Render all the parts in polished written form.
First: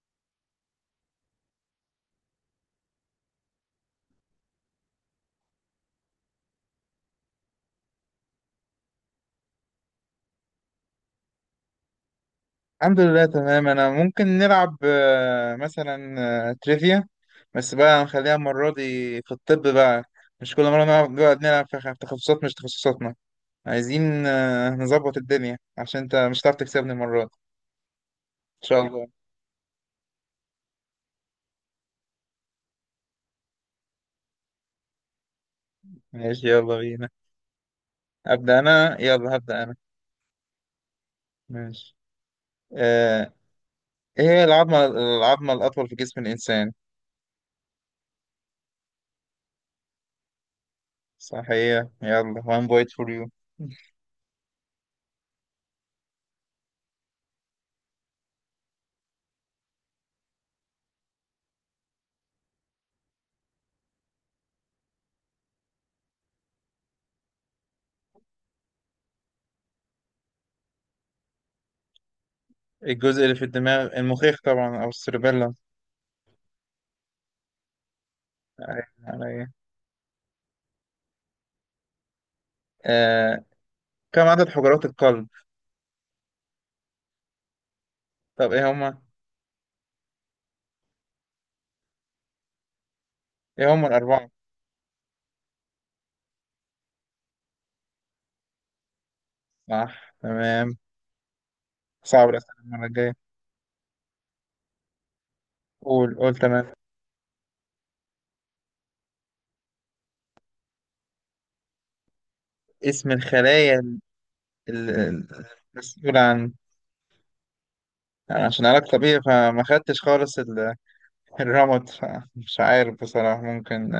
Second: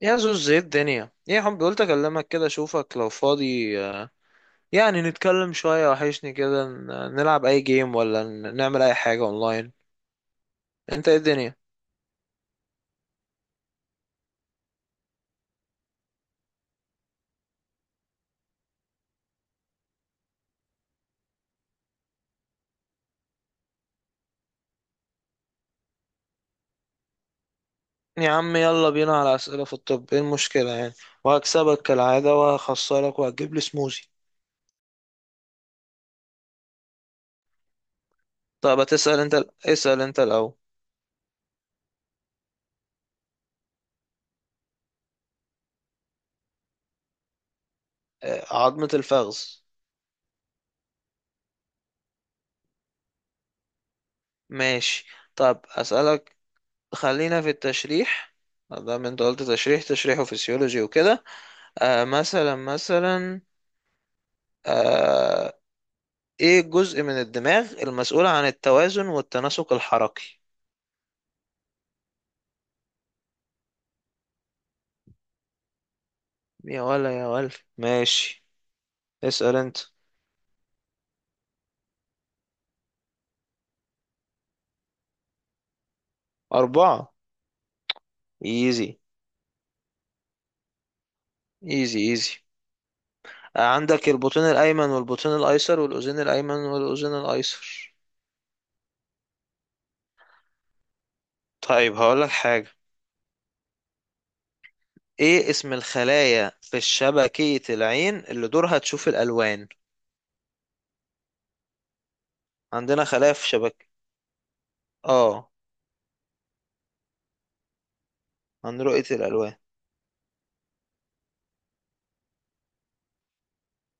يا زوز، ايه الدنيا؟ ايه يا حب؟ قلت اكلمك كده، اشوفك لو فاضي. يعني نتكلم شوية، وحشني كده. نلعب اي جيم، ولا نعمل اي حاجة اونلاين. انت ايه الدنيا؟ الحمد لله، تمام. انا ممكن نلعب مثلا تريفيا. بس بقى نخليها المرة دي في الطب بقى. مش كل مرة نقعد نلعب في في تخصصات مش تخصصاتنا. عايزين نظبط الدنيا عشان انت مش هتعرف تكسبني المرة دي. يا عم ان شاء يلا الله. بينا على اسئلة في الطب، ايه المشكلة يعني؟ وهكسبك كالعادة وهخسرك وهتجيب لي سموزي. ماشي، يلا بينا. ابدأ طب انا، هتسأل انت، يلا هبدأ انا. اسأل انت الاول. ماشي. آه، ايه هي العظمة الأطول في جسم الإنسان؟ عظمة الفخذ. صح، هي. يلا one point for you. ماشي. طب اسألك، خلينا في التشريح. ده انت قلت تشريح تشريح وفسيولوجي وكده. مثلا مثلا، آه، ايه الجزء من الدماغ المسؤول عن التوازن والتناسق الحركي؟ الجزء اللي في الدماغ المخيخ طبعا، أو السيربيلا. يا ولا يا ولا، ماشي. أيوة، عليا. اسأل انت. آه، كم عدد حجرات القلب؟ أربعة. طب ايه ايزي، هما؟ ايزي ايزي. ايه هما عندك الأربعة؟ البطين الأيمن والبطين الأيسر والأذين الأيمن والأذين الأيسر. صح، تمام. طيب صعب هقولك الأسئلة حاجة، المرة الجاية. ايه اسم قول، قول، الخلايا تمام. في شبكية العين اللي دورها تشوف الألوان؟ عندنا اسم خلايا في الخلايا شبكة. ال- ال- اه، المسؤولة عن، يعني عشان عن علاج رؤية طبيعي الألوان. فما خدتش خالص الرمد، فمش عارف بصراحة. ممكن.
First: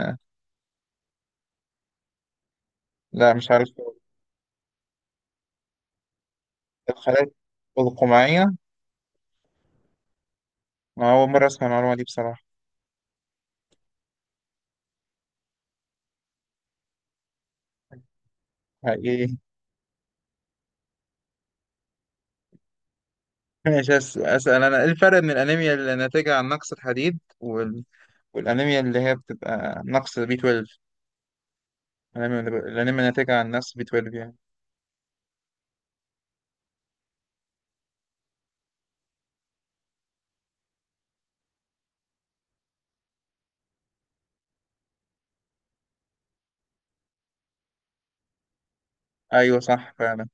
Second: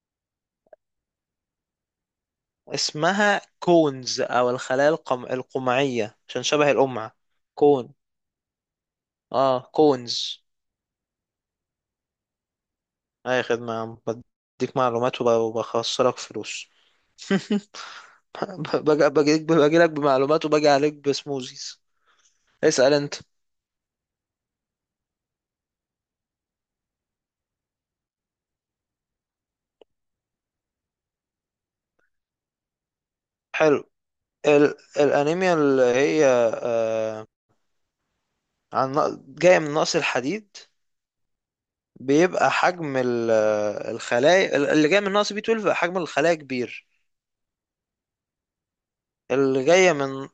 لا، اسمها مش عارف. كونز، أو الخلايا القمعية، عشان شبه القمع. الخلايا كون. القمعية. اه، كونز. ما أول مرة أسمع المعلومة دي بصراحة. اي خدمة يا عم، بديك معلومات وبخسرك فلوس. باجي حقيقي. باجي باجي لك بمعلومات، وباجي عليك بسموزيز. اسأل انت. ماشي، أسأل أنا. إيه الفرق بين الأنيميا اللي ناتجة عن نقص الحديد والأنيميا اللي هي بتبقى نقص بي 12؟ الأنيميا الأنيميا ناتجة عن نفس حلو. بي 12 يعني. الانيميا اللي هي، آه جاية من نقص الحديد، بيبقى حجم الخلايا. اللي جاية من نقص بي 12 بيبقى حجم الخلايا كبير. أيوة، اللي جاية صح فعلا. من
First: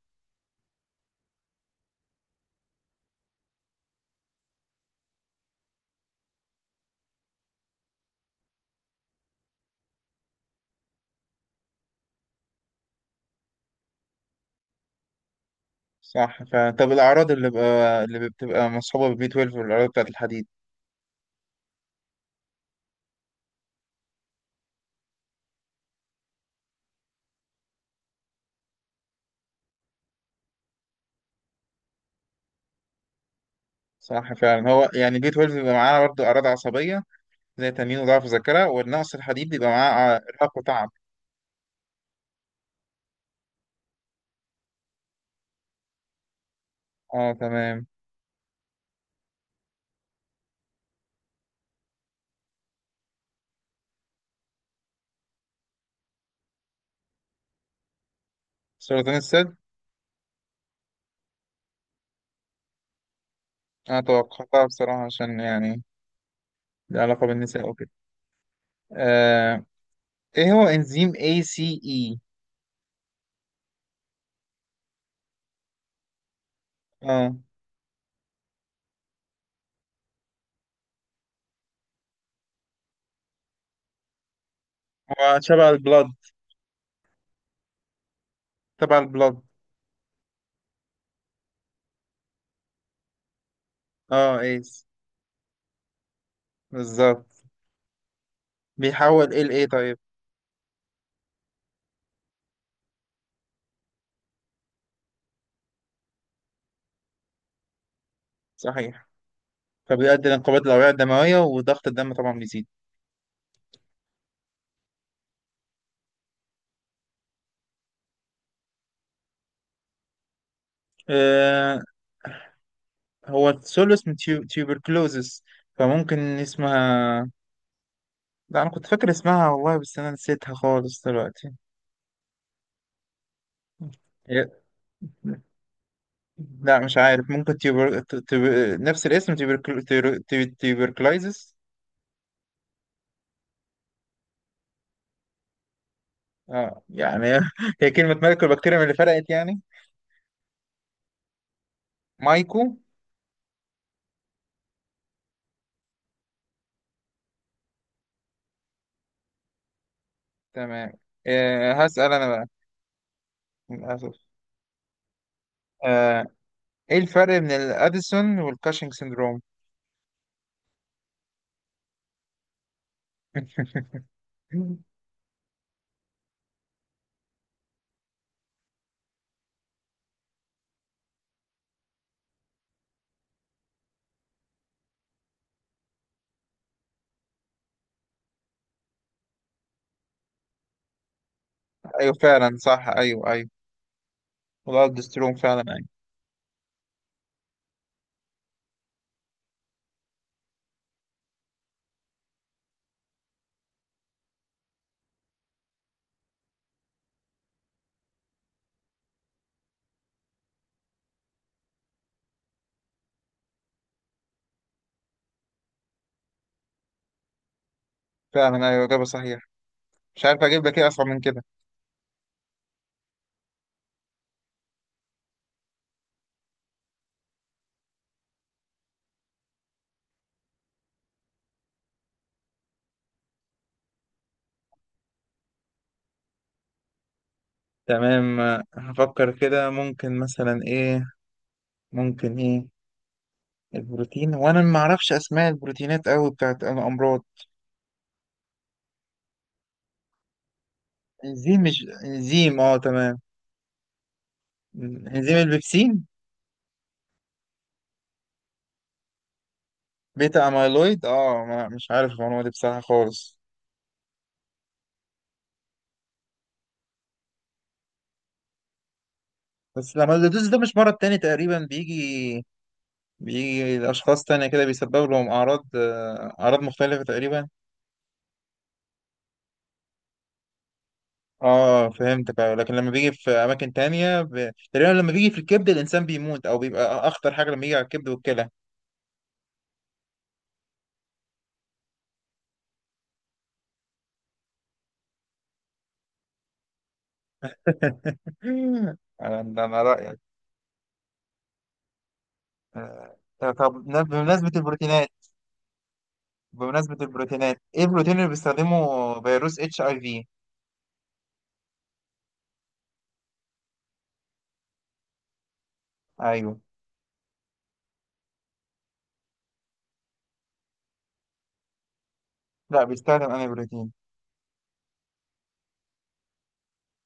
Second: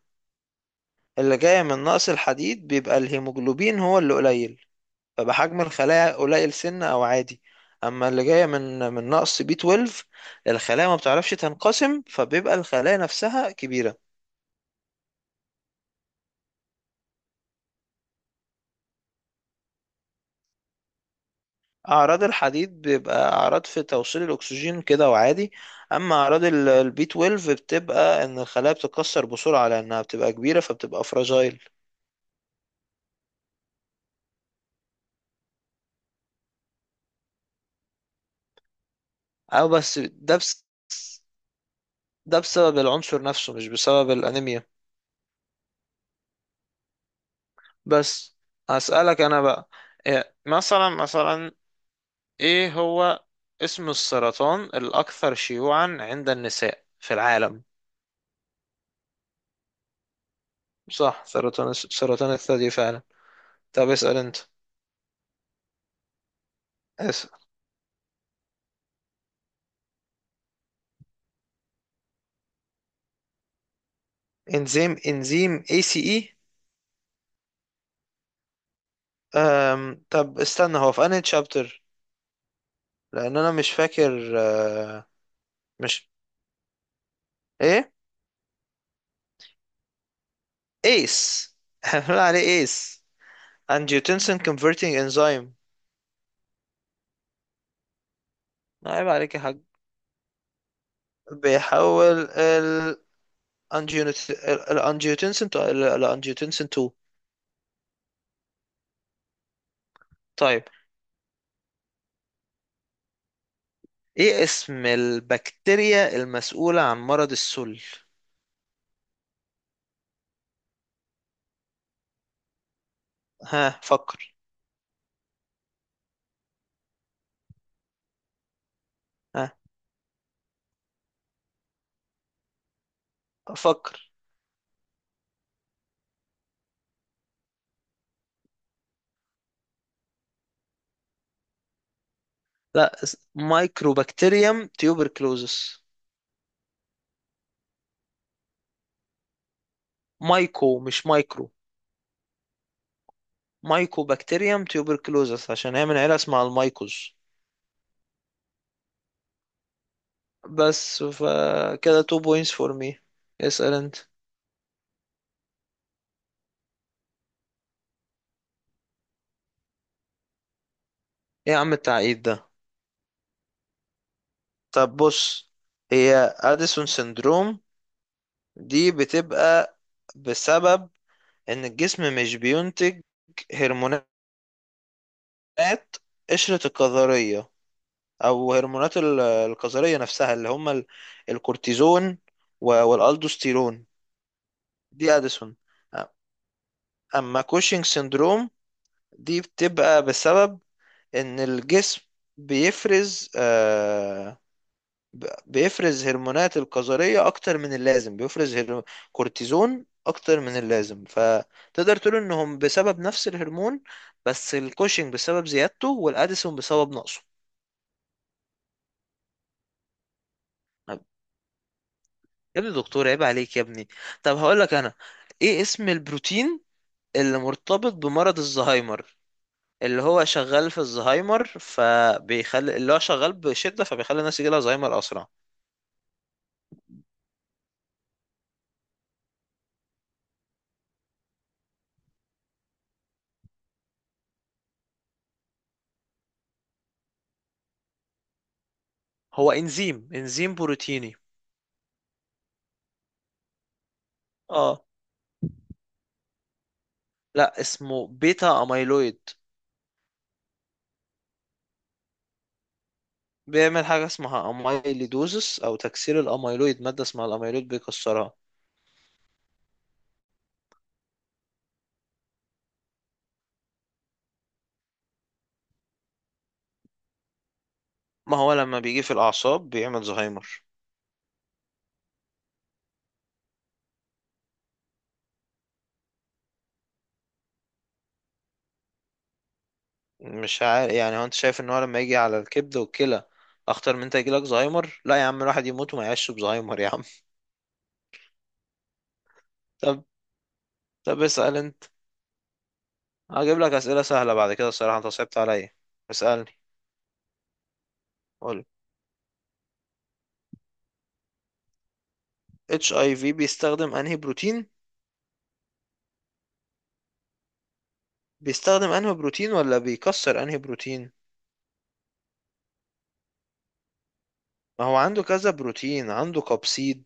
اللي جاية من نقص الحديد بيبقى الهيموجلوبين هو اللي قليل، فبحجم الخلايا قليل سن او عادي. اما اللي جايه من نقص بي 12، الخلايا ما بتعرفش تنقسم، فبيبقى الخلايا نفسها كبيره. صح فعلا. طب الأعراض اللي بتبقى مصحوبة بالبي 12، والأعراض بتاعة الحديد؟ اعراض الحديد بيبقى اعراض في توصيل الاكسجين كده وعادي. اما اعراض البي 12 بتبقى ان الخلايا بتتكسر بسرعه لانها بتبقى كبيره، فبتبقى فراجايل. صح فعلا. هو يعني البي 12 بيبقى معاه برضه أعراض عصبية زي تنين وضعف ذاكرة، والنقص الحديد او بيبقى بس، معاه ده إرهاق بس، وتعب. ده بسبب العنصر نفسه مش بسبب الانيميا. اه، تمام. بس، هسألك انا بقى. مثلا مثلا، ايه هو اسم السرطان الاكثر شيوعا عند النساء في العالم؟ سرطان الثدي. صح، سرطان الثدي فعلا. طب أنا اسأل انت. توقعتها بصراحة عشان يعني لها علاقة اسأل. بالنساء وكده. آه. إيه هو إنزيم ACE؟ انزيم اي سي اي. اه، طب استنى، هو في انهي تشابتر؟ لان انا مش فاكر. هو شبه البلاد، مش، ايه، تبع البلاد. ايس. بنقول عليه ايس، انجيوتنسين اه، ايس، كونفرتنج انزيم. بالظبط. عيب بيحول عليك يا ال حاج. ايه طيب؟ بيحول ال الانجيوتنسين الانجيوتنسين 2. صحيح، فبيؤدي لانقباض طيب الأوعية الدموية، وضغط الدم طبعا بيزيد. ايه اسم البكتيريا المسؤولة عن مرض السل؟ آه، هو ها السولوس من فكر. تيوبركلوزس، فممكن اسمها. لا، أنا كنت فاكر ها اسمها والله، بس أنا نسيتها خالص دلوقتي. فكر. هي- لا، مش عارف. ممكن نفس الاسم تيوبركلايزس. لا، مايكروبكتيريم تيوبركلوزس. اه يعني. هي كلمة ملك البكتيريا من اللي فرقت يعني. مايكو، مش مايكرو. مايكو. مايكو بكتيريم تيوبركلوزس، عشان هي من عيلة اسمها المايكوز. تمام. بس آه، فكده هسأل 2 أنا بقى. بوينتس فور مي. اسأل انت. للأسف. آه، إيه الفرق بين الأديسون والكاشنج سيندروم؟ ايه يا عم التعقيد ده؟ طب بص، هي اديسون سندروم، دي بتبقى بسبب ان الجسم مش بينتج هرمونات، هرمونات قشرة الكظرية، أو هرمونات الكظرية نفسها، اللي هما ايوه، الكورتيزون فعلا، صح. ايوه، ايوه. والألدوستيرون. دي والالدوستيرون، أديسون. فعلا، ايوه. أما كوشنج سيندروم، دي بتبقى بسبب إن الجسم بيفرز، بيفرز هرمونات الكظرية أكتر من اللازم، بيفرز كورتيزون أكتر من اللازم، فتقدر تقول إنهم بسبب نفس الهرمون، بس الكوشنج بسبب زيادته والأديسون بسبب نقصه. فعلا، ايوه، اجابه صحيحه. مش عارف اجيب لك ايه اصعب من كده. يا ابني دكتور، عيب عليك يا ابني. طب هقول لك انا، ايه اسم البروتين اللي مرتبط بمرض الزهايمر، اللي هو شغال في الزهايمر، فبيخلي، اللي هو شغال بشدة، فبيخلي الناس يجيلها زهايمر اسرع؟ تمام. هفكر كده. ممكن مثلا ايه؟ ممكن ايه البروتين؟ وانا ما اعرفش اسماء البروتينات قوي بتاعت الامراض. هو انزيم بروتيني. انزيم مش انزيم؟ اه، تمام. اه. انزيم البيبسين. لا، اسمه بيتا اميلويد. بيتا اميلويد؟ اه، ما مش عارف المعلومه دي بصراحه خالص. بيعمل حاجة اسمها اميليدوزس، او تكسير الاميلويد. مادة اسمها الاميلويد بيكسرها. بس الاميلودوز ده مش مرض تاني تقريبا بيجي؟ بيجي لاشخاص تانية كده، بيسبب لهم اعراض اعراض مختلفه تقريبا. ما هو لما بيجي في الاعصاب بيعمل زهايمر. اه، فهمتك، أيوة. لكن لما بيجي في اماكن تانية ب... تقريبا لما بيجي في الكبد الانسان بيموت، او بيبقى اخطر حاجة لما يجي على الكبد والكلى. مش عارف يعني، هو انت شايف ان هو لما يجي على الكبد والكلى اخطر من انت يجيلك زهايمر؟ لا يا عم، الواحد يموت وما يعيش بزهايمر يا عم. انا طب رايك. طب اسأل انت. آه، هجيب لك طب اسئلة سهلة بمناسبة بعد كده، الصراحة انت البروتينات. صعبت عليا. اسألني. بمناسبة البروتينات، ايه البروتين اللي قول. بيستخدمه فيروس اتش اي في؟ اتش اي في بيستخدم انهي بروتين؟ ايوه. بيستخدم انهي بروتين ولا بيكسر انهي بروتين؟ لا، بيستخدم انا بروتين. ما هو عنده كذا بروتين، عنده كابسيد،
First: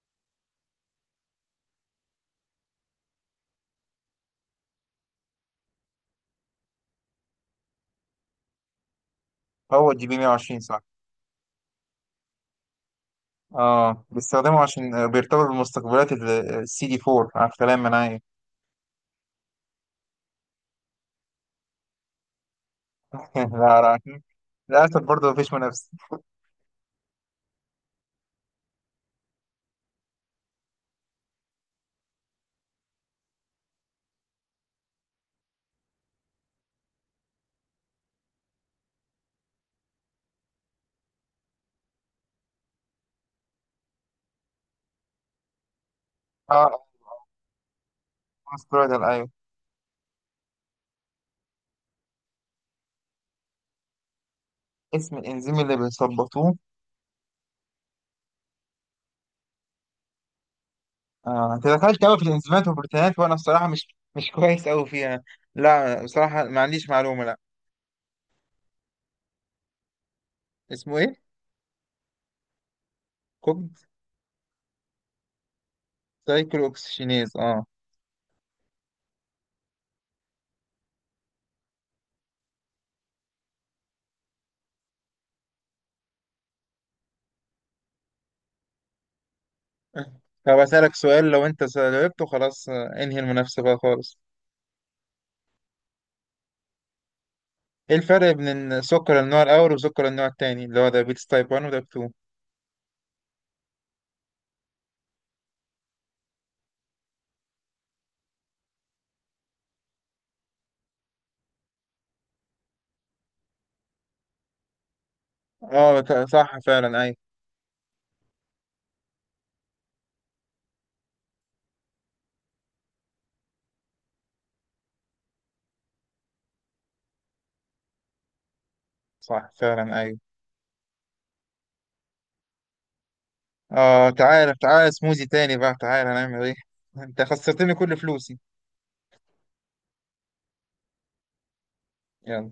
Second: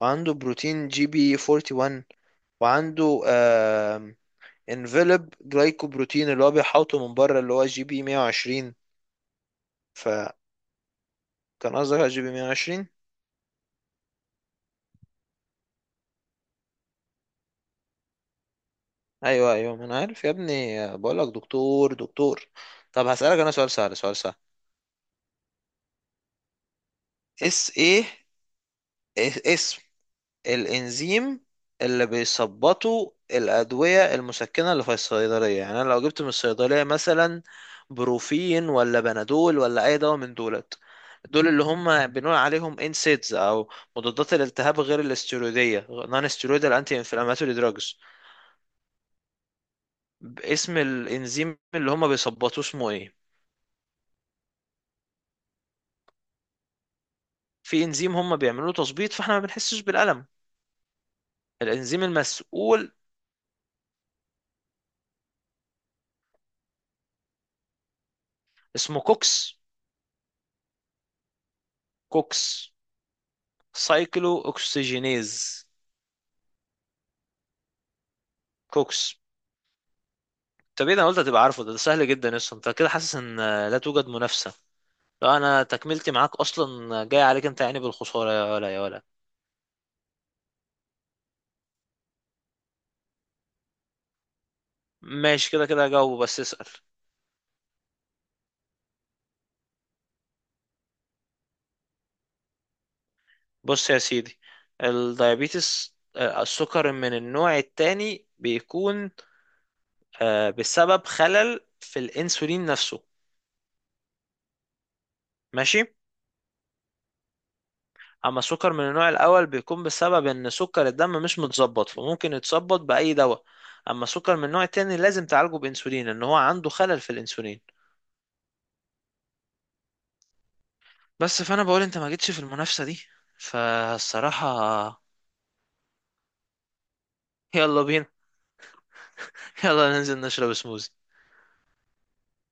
وعنده بروتين جي بي 41، وعنده انفلوب جلايكوبروتين اللي هو بيحوطه من بره، اللي هو جي بي 120. هو الجي بي 120، صح. كان قصدك على جي بي 120؟ اه، بيستخدمه عشان بيرتبط بمستقبلات السي دي 4 على كلام منايا. ايوه ايوه، ما انا عارف يا ابني، بقول لك دكتور، دكتور. طب هسألك انا سؤال لا. سهل، لا، سؤال سهل. للاسف برضه مفيش منافس. اس ايه، اسم الانزيم اللي بيثبطوا الادويه المسكنه اللي في الصيدليه. يعني انا لو جبت من الصيدليه مثلا بروفين ولا بنادول ولا اي دواء من دولت، دول اللي هم بنقول عليهم انسيدز، او مضادات الالتهاب غير الاستيرويديه، نون ستيرويدال اه، انتي انفلاماتوري دراجز. استرويدال، ايوه. اسم الانزيم اللي هم بيثبطوه اسمه ايه؟ اسم الانزيم اللي بيظبطوه. في انزيم هم بيعملوا تظبيط، فاحنا ما بنحسش بالألم. انت الانزيم دخلت قوي في الانزيمات المسؤول، والبروتينات، وانا الصراحه مش، مش كويس قوي فيها. لا، بصراحه ما عنديش معلومه، لا. اسمه كوكس. اسمه ايه؟ كوكس، كوب. سايكلو اوكسجينيز، سايكل اوكسجينيز، اه. كوكس. طب ايه ده، انا قلت هتبقى عارفه ده، ده سهل جدا اصلا. انت كده حاسس ان لا توجد منافسة؟ لو انا تكملتي معاك اصلا جاي عليك انت يعني بالخسارة. يا ولا يا ولا، طب اسالك سؤال، لو انت جاوبته خلاص انهي المنافسه بقى خالص. ماشي كده كده. جاوب بس، اسأل. ايه الفرق بين السكر النوع الاول وسكر النوع الثاني اللي هو دايابيتس تايب 1 وتايب 2؟ بص يا سيدي، الدايابيتس، السكر من النوع التاني بيكون، بسبب خلل في الانسولين نفسه. ماشي. اه، صح فعلا، ايوه. اما السكر من النوع الاول بيكون بسبب ان سكر الدم مش متظبط، فممكن يتظبط باي دواء. اما السكر من النوع التاني لازم تعالجه بانسولين، ان هو عنده خلل في الانسولين. صح فعلا، ايوه. بس، فانا بقول انت ما جيتش في المنافسة دي، اه، فالصراحة. تعالى تعالى سموزي تاني بقى، تعالى هنعمل ايه. انت خسرتني يلا كل بينا. فلوسي. يلا ننزل نشرب سموزي. يلا